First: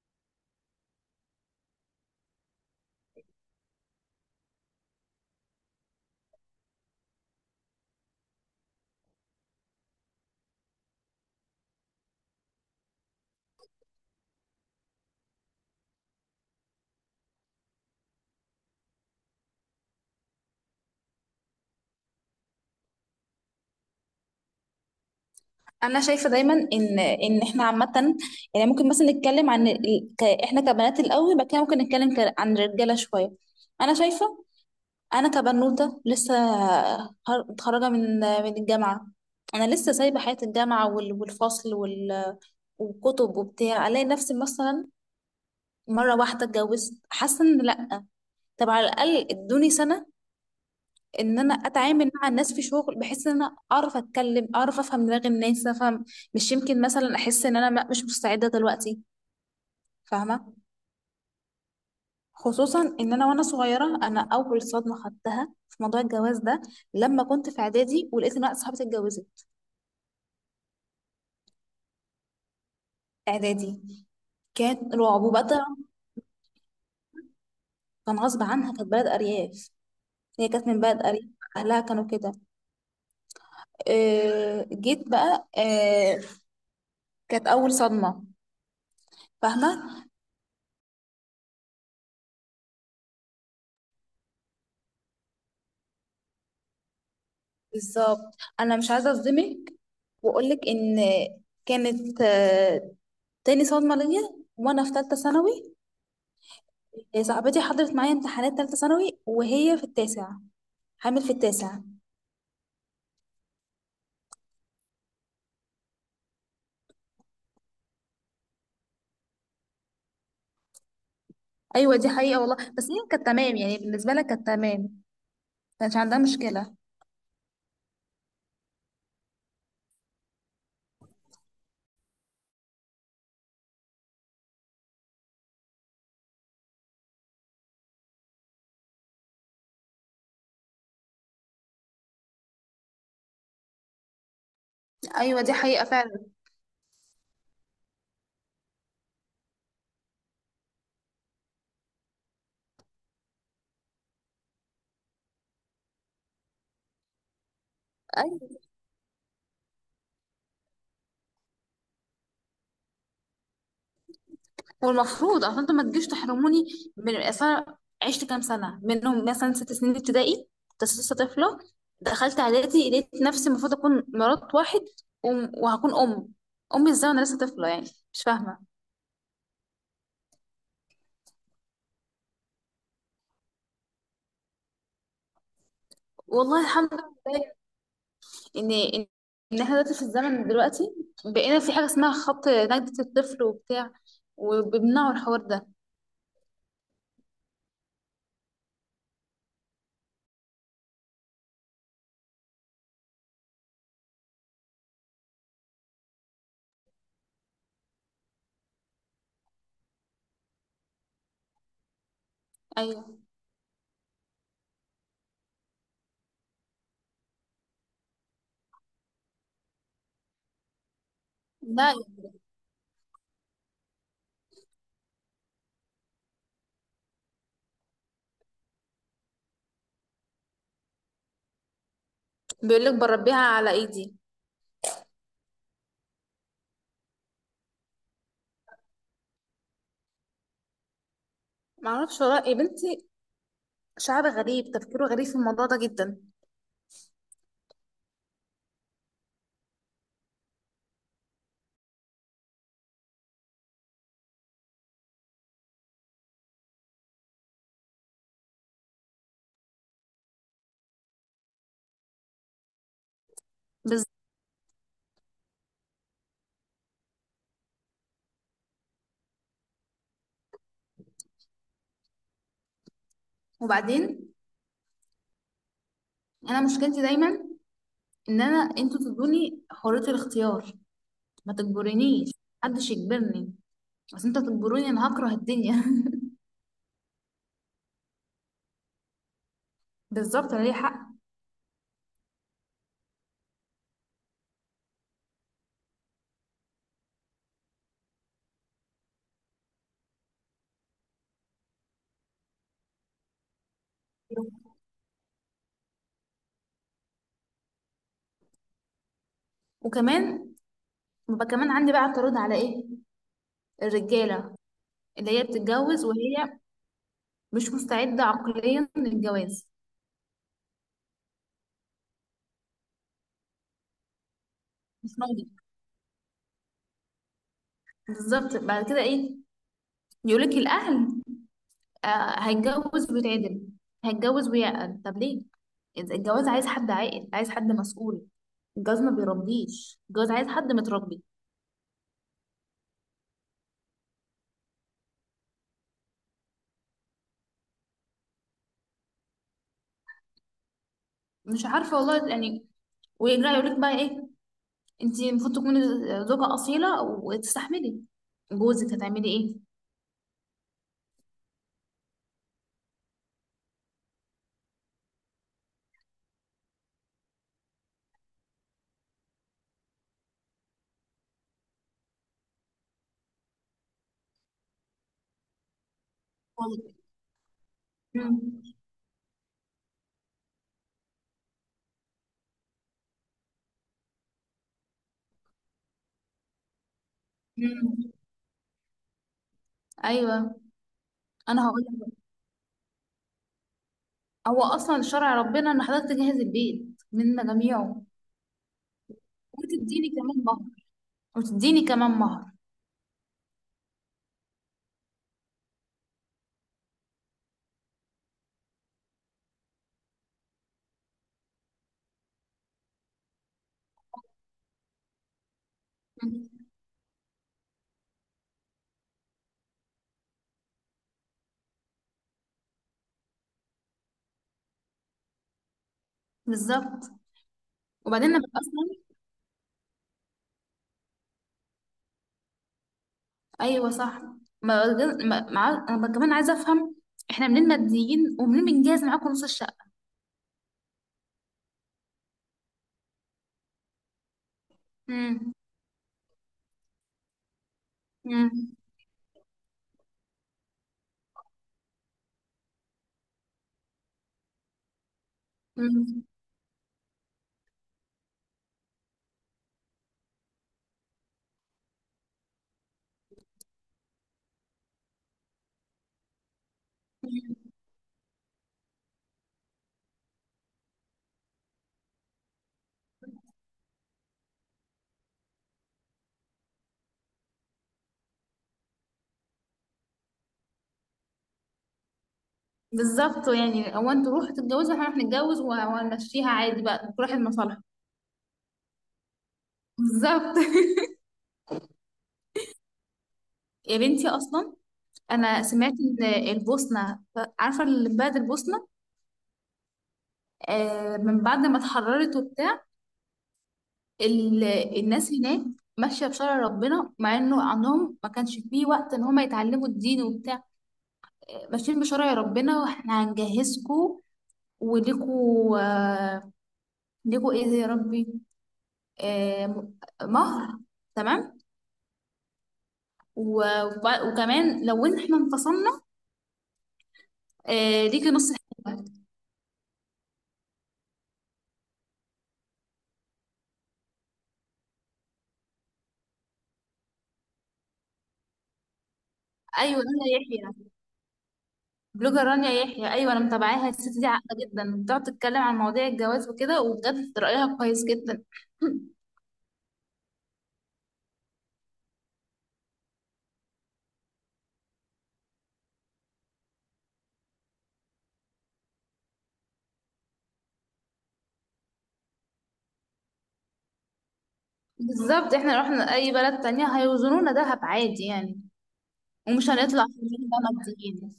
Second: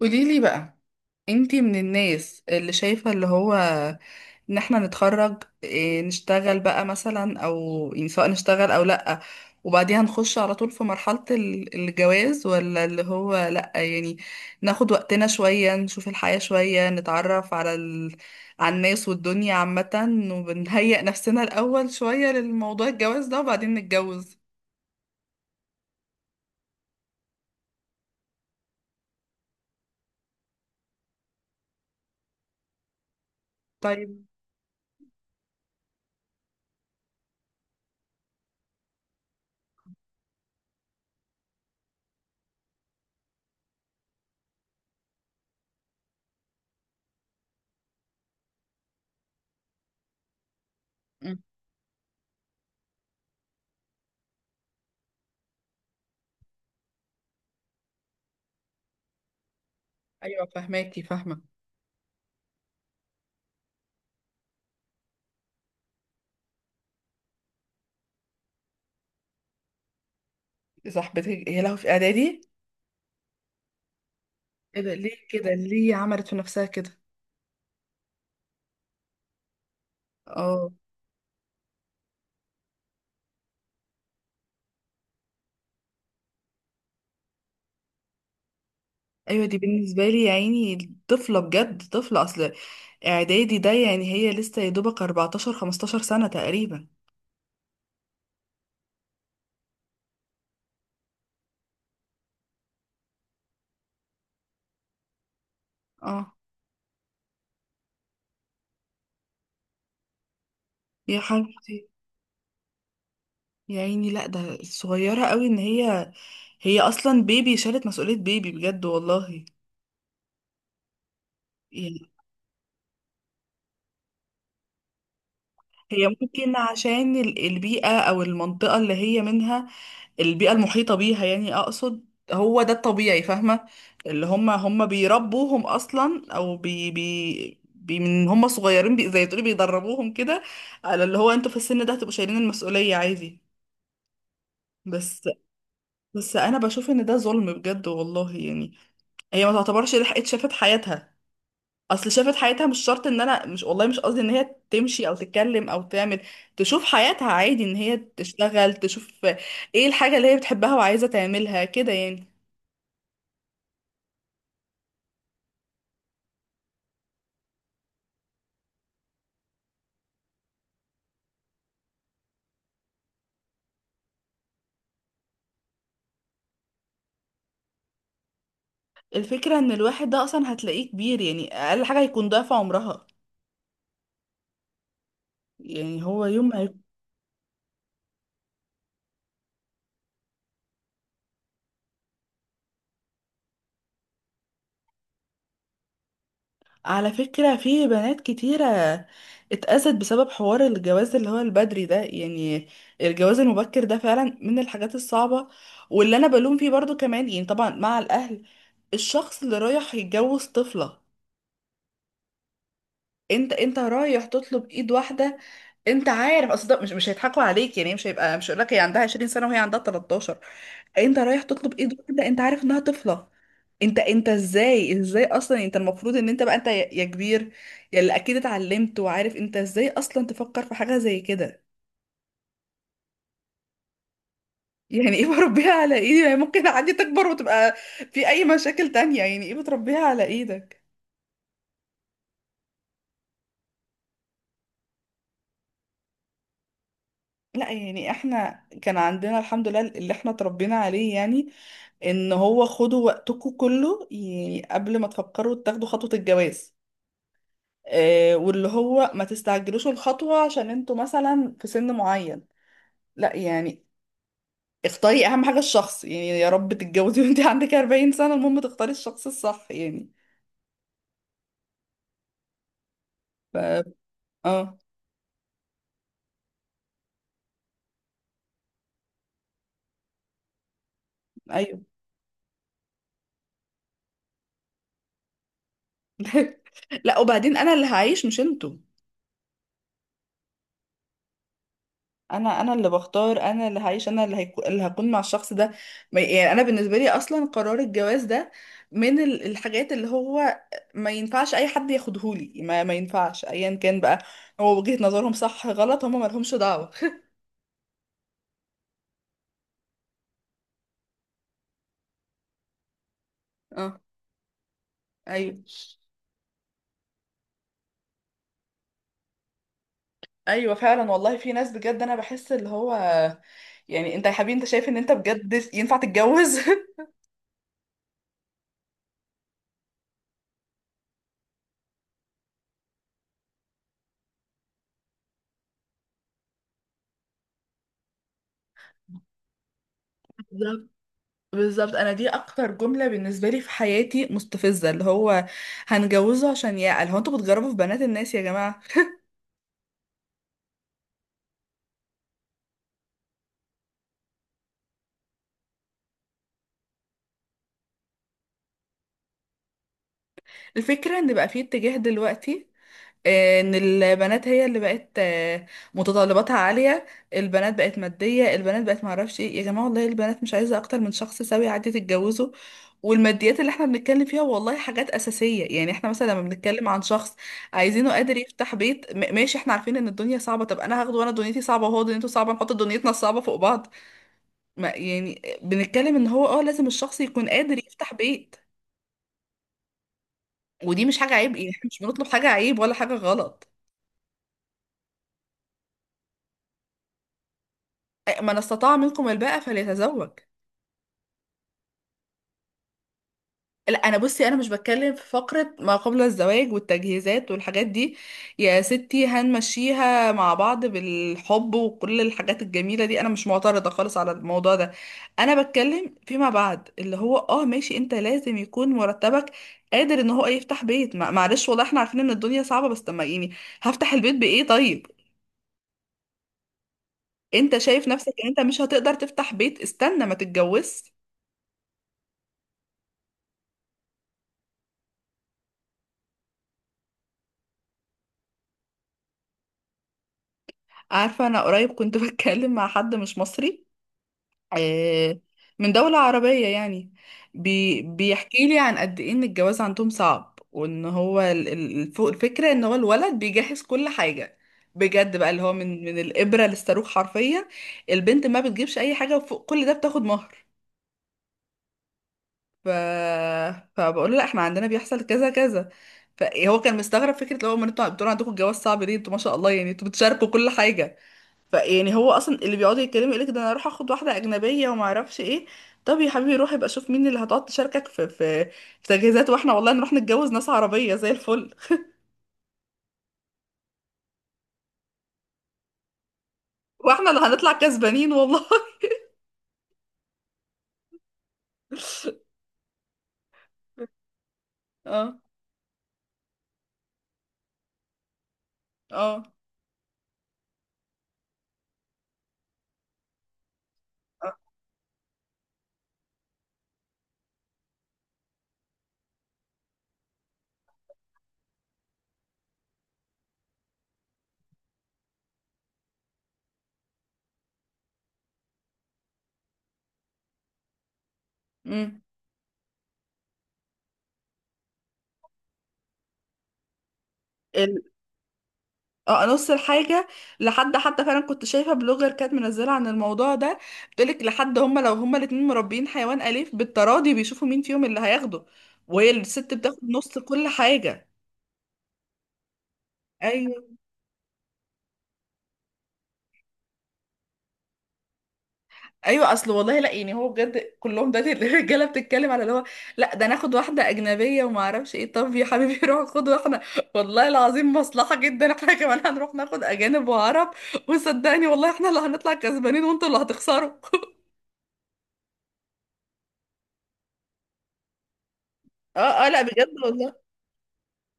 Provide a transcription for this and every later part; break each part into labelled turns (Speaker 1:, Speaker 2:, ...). Speaker 1: قوليلي بقى، انتي من الناس اللي شايفة اللي هو ان احنا نتخرج إيه، نشتغل بقى مثلا او يعني سواء نشتغل او لأ وبعديها نخش على طول في مرحلة الجواز، ولا اللي هو لأ يعني ناخد وقتنا شوية، نشوف الحياة شوية، نتعرف على على الناس والدنيا عامة، وبنهيئ نفسنا الأول شوية للموضوع الجواز ده وبعدين نتجوز؟
Speaker 2: انا شايفه دايما ان احنا عامه، يعني ممكن مثلا نتكلم عن احنا كبنات الاول، بعد كده ممكن نتكلم عن الرجاله شويه. انا
Speaker 1: طيب.
Speaker 2: شايفه. انا كبنوته لسه، متخرجه من الجامعه. انا لسه سايبه حياه الجامعه والفصل والكتب وبتاع، الاقي نفسي مثلا مره واحده اتجوزت، حاسه ان لا. طب على الاقل ادوني سنه
Speaker 1: مم.
Speaker 2: ان انا اتعامل مع الناس في شغل، بحيث ان انا اعرف اتكلم، اعرف افهم دماغ الناس، افهم. مش يمكن مثلا احس ان انا مش مستعده دلوقتي؟
Speaker 1: أيوة
Speaker 2: فاهمه؟
Speaker 1: فهماكي، فاهمة.
Speaker 2: خصوصا ان انا وانا صغيره، انا اول صدمه خدتها في موضوع الجواز ده، لما كنت في اعدادي ولقيت ان واحده صاحبتي اتجوزت.
Speaker 1: صاحبتك هي لها في إعدادي؟
Speaker 2: اعدادي.
Speaker 1: ايه
Speaker 2: كان
Speaker 1: ده، ليه
Speaker 2: رعب وبقى.
Speaker 1: كده؟ ليه عملت في نفسها كده؟
Speaker 2: كان غصب عنها، كانت بلد ارياف. هي كانت
Speaker 1: اه.
Speaker 2: من بلد ارياف، اهلها كانوا كده. جيت بقى كانت اول صدمه.
Speaker 1: ايوه، دي
Speaker 2: فاهمه.
Speaker 1: بالنسبه لي يا عيني طفله، بجد طفله. اصل اعدادي ده يعني هي لسه يا دوبك 14 15 سنه تقريبا.
Speaker 2: بالظبط، انا مش عايزه اصدمك واقولك ان كانت تاني صدمه ليا، وانا في ثالثه ثانوي.
Speaker 1: اه
Speaker 2: صاحبتي حضرت معايا امتحانات ثالثه ثانوي وهي في التاسع،
Speaker 1: يا
Speaker 2: حامل في التاسع.
Speaker 1: حبيبتي، يا عيني، لا ده صغيره قوي. ان هي، هي اصلا بيبي، شالت مسؤوليه بيبي بجد والله
Speaker 2: ايوه،
Speaker 1: يعني.
Speaker 2: دي حقيقه والله، بس هي كانت تمام يعني، بالنسبه لها كانت تمام، ما كانش
Speaker 1: هي
Speaker 2: عندها
Speaker 1: ممكن
Speaker 2: مشكله.
Speaker 1: عشان البيئه او المنطقه اللي هي منها، البيئة المحيطة بيها يعني أقصد، هو ده الطبيعي، فاهمة. اللي هم بيربوهم أصلا، أو بي بي بي من هم صغيرين، زي تقولي بيدربوهم كده على اللي هو انتوا في السن ده هتبقوا شايلين المسؤولية عادي. بس
Speaker 2: ايوه دي حقيقه فعلا.
Speaker 1: بس أنا بشوف إن ده ظلم بجد والله يعني. هي ما تعتبرش لحقت شافت حياتها. أصل شافت حياتها مش شرط إن، أنا مش، والله مش قصدي إن هي تمشي أو تتكلم أو تعمل، تشوف حياتها عادي، إن هي تشتغل، تشوف إيه الحاجة اللي هي بتحبها وعايزة تعملها كده يعني.
Speaker 2: والمفروض اصل انتوا ما تجيش تحرموني من اصل، أنا عشت كام سنه منهم، مثلا ست سنين ابتدائي كنت لسه طفله. دخلت اعدادي، لقيت نفسي المفروض اكون مرات واحد، وهكون ام، امي ازاي وانا لسه طفله يعني؟ مش فاهمه.
Speaker 1: الفكرة ان الواحد ده اصلا هتلاقيه كبير، يعني اقل حاجة هيكون ضعف عمرها. يعني هو يوم
Speaker 2: والله
Speaker 1: ما
Speaker 2: الحمد لله ان إن احنا دلوقتي في الزمن دلوقتي، بقينا في حاجه اسمها خط نجدة الطفل وبتاع، وبيمنعوا الحوار ده.
Speaker 1: على فكرة في بنات كتيرة اتأذت بسبب حوار الجواز اللي هو البدري ده يعني، الجواز المبكر ده فعلا من الحاجات الصعبة. واللي انا بلوم فيه برضو كمان يعني، طبعا مع الاهل، الشخص اللي رايح يتجوز طفلة.
Speaker 2: ايوه.
Speaker 1: انت رايح تطلب ايد واحده، انت عارف اصل ده، مش هيضحكوا عليك يعني، مش هيقول لك هي عندها 20 سنه وهي عندها 13. انت رايح تطلب ايد
Speaker 2: لا.
Speaker 1: واحده، انت عارف انها طفله. انت ازاي اصلا، انت المفروض ان انت بقى، انت يا كبير، يا اللي اكيد اتعلمت وعارف، انت ازاي اصلا تفكر في حاجه زي كده؟
Speaker 2: بيقول لك بربيها على ايدي.
Speaker 1: يعني ايه بربيها على ايدي؟ يعني ممكن عادي تكبر وتبقى في اي مشاكل تانية، يعني ايه بتربيها على ايدك؟
Speaker 2: معرفش والله يا بنتي، شعب غريب، تفكيره غريب في الموضوع ده جدا.
Speaker 1: لا يعني احنا كان عندنا الحمد لله اللي احنا اتربينا عليه، يعني ان هو خدوا وقتكم كله يعني قبل ما تفكروا تاخدوا خطوة الجواز. آه، واللي هو ما تستعجلوش الخطوة عشان انتوا مثلا في سن معين، لا يعني،
Speaker 2: بس.
Speaker 1: اختاري اهم حاجة الشخص، يعني يا رب تتجوزي وانت عندك 40 سنة، المهم تختاري الشخص الصح يعني. ف
Speaker 2: وبعدين،
Speaker 1: اه.
Speaker 2: انا مشكلتي دايما ان انا، انتوا تدوني حرية الاختيار، ما
Speaker 1: ايوه.
Speaker 2: تجبرنيش، محدش يجبرني. بس انت تجبروني انا هكره الدنيا.
Speaker 1: لا وبعدين انا اللي هعيش مش انتوا.
Speaker 2: بالظبط، انا ليا حق.
Speaker 1: انا اللي بختار، انا اللي هعيش، انا اللي هكون مع الشخص ده. يعني انا بالنسبه لي اصلا قرار الجواز ده من الحاجات اللي هو ما ينفعش اي حد ياخدهولي، ما ينفعش ايا كان بقى، هو وجهة نظرهم صح غلط هم ما لهمش دعوه.
Speaker 2: وكمان ببقى كمان عندي بقى اعتراض على ايه؟
Speaker 1: اه.
Speaker 2: الرجاله اللي هي
Speaker 1: ايوه.
Speaker 2: بتتجوز وهي مش مستعده عقليا للجواز.
Speaker 1: ايوه فعلا والله، في ناس بجد انا بحس اللي هو، يعني انت يا حبيبي انت شايف ان انت
Speaker 2: مش راضي.
Speaker 1: بجد ينفع تتجوز؟
Speaker 2: بالظبط، بعد كده ايه؟ يقولك الاهل، آه هيتجوز ويتعدل، هيتجوز ويعقل. طب ليه؟ إذا الجواز عايز حد عاقل، عايز حد مسؤول. الجواز ما بيربيش، الجواز عايز حد متربي.
Speaker 1: بالظبط. انا دي اكتر جمله بالنسبه لي في حياتي مستفزه، اللي هو هنجوزه عشان يعقل. هو انتوا بتجربوا في بنات الناس يا جماعه؟
Speaker 2: مش عارفه والله يعني. ويرجع يقول لك بقى ايه؟ انت المفروض تكوني زوجه اصيله وتستحملي جوزك، هتعملي ايه؟
Speaker 1: الفكره ان بقى في اتجاه دلوقتي ان البنات هي اللي بقت متطلباتها عالية، البنات بقت مادية، البنات بقت معرفش ايه. يا جماعة والله البنات مش عايزة اكتر من شخص سوي عادي تتجوزه. والماديات اللي احنا بنتكلم فيها والله حاجات أساسية. يعني احنا مثلا لما بنتكلم عن شخص عايزينه قادر
Speaker 2: مم.
Speaker 1: يفتح بيت، ماشي احنا عارفين ان الدنيا صعبة، طب انا هاخده وانا دنيتي صعبة وهو دنيته صعبة، نحط دنيتنا الصعبة فوق بعض. ما يعني بنتكلم ان هو لازم الشخص يكون قادر
Speaker 2: مم.
Speaker 1: يفتح بيت.
Speaker 2: ايوه،
Speaker 1: ودي مش حاجة عيب،
Speaker 2: انا
Speaker 1: يعني
Speaker 2: هقول
Speaker 1: احنا مش
Speaker 2: لك،
Speaker 1: بنطلب حاجة عيب ولا حاجة غلط.
Speaker 2: هو اصلا شرع ربنا ان حضرتك تجهز البيت منا جميعه،
Speaker 1: من استطاع منكم الباءة
Speaker 2: وتديني
Speaker 1: فليتزوج.
Speaker 2: كمان مهر وتديني كمان مهر.
Speaker 1: لا انا بصي، انا مش بتكلم في فقرة ما قبل الزواج والتجهيزات والحاجات دي، يا ستي هنمشيها مع بعض بالحب وكل الحاجات الجميلة دي، انا مش معترضة خالص على الموضوع ده. انا بتكلم فيما
Speaker 2: مم.
Speaker 1: بعد، اللي هو ماشي انت لازم يكون مرتبك قادر ان هو يفتح بيت. معلش والله احنا عارفين ان الدنيا صعبة، بس طب ما يعني، هفتح البيت بايه طيب؟
Speaker 2: بالظبط.
Speaker 1: انت شايف
Speaker 2: وبعدين
Speaker 1: نفسك
Speaker 2: انا
Speaker 1: ان انت مش
Speaker 2: اصلا،
Speaker 1: هتقدر تفتح بيت، استنى ما تتجوزش.
Speaker 2: ايوه صح. ما انا كمان عايزه افهم، احنا منين ماديين، ومنين بنجهز معاكم نص الشقه؟
Speaker 1: عارفة أنا قريب كنت بتكلم مع حد مش مصري، آه،
Speaker 2: امم.
Speaker 1: من دولة عربية يعني،
Speaker 2: امم.
Speaker 1: بيحكي لي عن قد إيه إن الجواز عندهم صعب، وإن هو الفكرة إن هو الولد بيجهز كل حاجة بجد بقى، اللي هو من
Speaker 2: امم.
Speaker 1: الإبرة للصاروخ حرفيا. البنت ما بتجيبش أي حاجة، وفوق كل ده بتاخد مهر. ف... فبقول له لا احنا عندنا بيحصل كذا كذا، فهو كان مستغرب. فكرة اللي هو، ما انتوا بتقولوا عندكم الجواز صعب ليه، انتوا ما شاء الله يعني انتوا بتشاركوا كل حاجة. فيعني هو اصلا اللي بيقعدوا يتكلموا يقولك ده، انا اروح اخد واحده اجنبيه وما اعرفش ايه، طب يا حبيبي روح يبقى شوف مين اللي هتقعد تشاركك في تجهيزات، واحنا والله نروح نتجوز ناس عربيه زي الفل.
Speaker 2: بالظبط، يعني هو انتوا روحوا تتجوزوا، احنا هنروح نتجوز وهنمشيها عادي، بقى كل
Speaker 1: واحنا
Speaker 2: واحد
Speaker 1: اللي هنطلع
Speaker 2: مصالحه.
Speaker 1: كسبانين والله.
Speaker 2: بالظبط. يا بنتي اصلا
Speaker 1: اه،
Speaker 2: انا سمعت ان البوسنه، عارفه اللي في بلد البوسنه؟
Speaker 1: اه،
Speaker 2: آه، من بعد ما اتحررت وبتاع
Speaker 1: اه.
Speaker 2: ال- الناس هناك ماشيه بشرع ربنا، مع انه عندهم ما كانش فيه وقت ان هم يتعلموا الدين وبتاع، ماشيين بشرع ربنا. واحنا هنجهزكوا وليكوا ليكوا ايه يا ربي؟ آه م- مهر. تمام.
Speaker 1: امم
Speaker 2: وكمان لو إن احنا انفصلنا،
Speaker 1: ال...
Speaker 2: ليكي نص الحكاية.
Speaker 1: اه، نص الحاجة. لحد حتى فعلا كنت شايفة بلوجر كانت منزلة عن الموضوع ده، بتقولك لحد هما لو هما الاتنين مربيين حيوان أليف، بالتراضي بيشوفوا مين فيهم اللي هياخده، وهي الست
Speaker 2: ايوه،
Speaker 1: بتاخد
Speaker 2: رانيا
Speaker 1: نص كل
Speaker 2: يحيى،
Speaker 1: حاجة.
Speaker 2: بلوجر رانيا يحيى. ايوه انا متابعاها،
Speaker 1: ايوه.
Speaker 2: الست دي عاقله جدا، بتقعد تتكلم عن مواضيع الجواز وكده، وبجد رايها كويس جدا.
Speaker 1: ايوه اصل والله، لا يعني هو بجد كلهم ده الرجاله بتتكلم على اللي هو، لا ده ناخد واحده اجنبيه وما اعرفش ايه. طب يا حبيبي روح خد واحده، والله العظيم مصلحه جدا احنا كمان هنروح ناخد اجانب وعرب، وصدقني والله احنا اللي هنطلع كسبانين وانتوا اللي هتخسروا.
Speaker 2: بالظبط، احنا لو رحنا اي بلد تانية هيوزنونا دهب عادي يعني،
Speaker 1: اه، اه، لا
Speaker 2: ومش
Speaker 1: بجد
Speaker 2: هنطلع في
Speaker 1: والله.
Speaker 2: بقى ماديين.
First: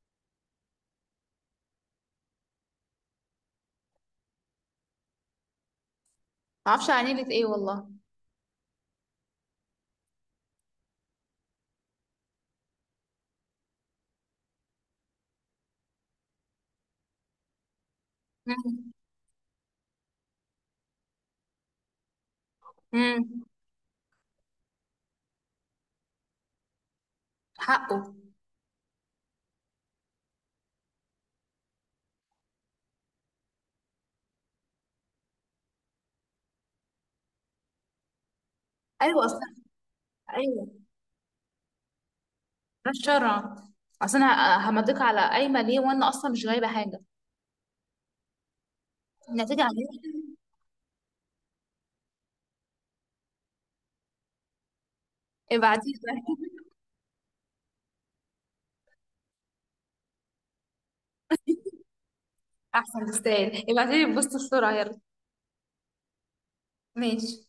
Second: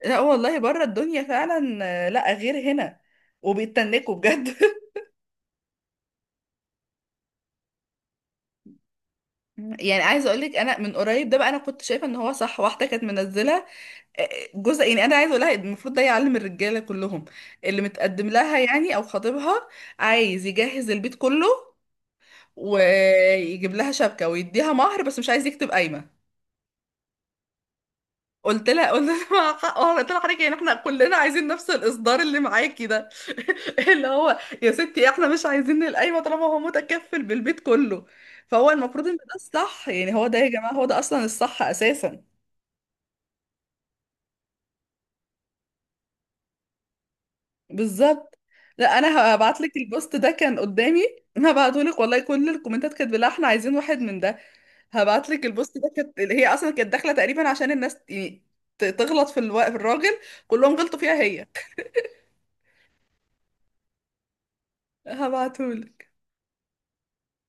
Speaker 1: لا والله بره الدنيا فعلا لا غير هنا، وبيتنكوا بجد.
Speaker 2: معرفش عن ايه ايه والله.
Speaker 1: يعني عايزه اقول لك انا، من قريب ده بقى انا كنت شايفه ان هو صح، واحده كانت منزله جزء، يعني انا عايزه اقولها إن المفروض ده يعلم الرجاله كلهم، اللي متقدم لها يعني او خطيبها، عايز يجهز البيت كله
Speaker 2: امم.
Speaker 1: ويجيب لها شبكه ويديها مهر بس مش عايز يكتب قايمه.
Speaker 2: حقه.
Speaker 1: قلت لها قلت لها مع حق- آه، قلت لها حضرتك يعني احنا كلنا عايزين نفس الاصدار اللي معاكي ده. اللي هو يا ستي احنا مش عايزين القايمه طالما هو متكفل بالبيت كله. فهو المفروض ان
Speaker 2: ايوه
Speaker 1: ده
Speaker 2: اصلا،
Speaker 1: الصح، يعني هو ده يا
Speaker 2: ايوه،
Speaker 1: جماعه، هو ده اصلا الصح اساسا.
Speaker 2: ده الشرع. اصل انا همضيك على قايمه ليه وانا اصلا مش غايبه حاجه؟
Speaker 1: بالظبط. لا انا هبعت
Speaker 2: النتيجه
Speaker 1: لك
Speaker 2: عليك.
Speaker 1: البوست ده كان قدامي، هبعته لك والله، كل الكومنتات كانت بالله احنا عايزين واحد من ده. هبعت لك البوست ده
Speaker 2: ابعتيلي.
Speaker 1: كانت اللي هي اصلا كانت داخله تقريبا عشان الناس يعني تغلط في الراجل، كلهم غلطوا فيها هي.
Speaker 2: احسن تستاهل، ابعتيلي البوست بسرعه يلا.
Speaker 1: هبعته.
Speaker 2: ماشي.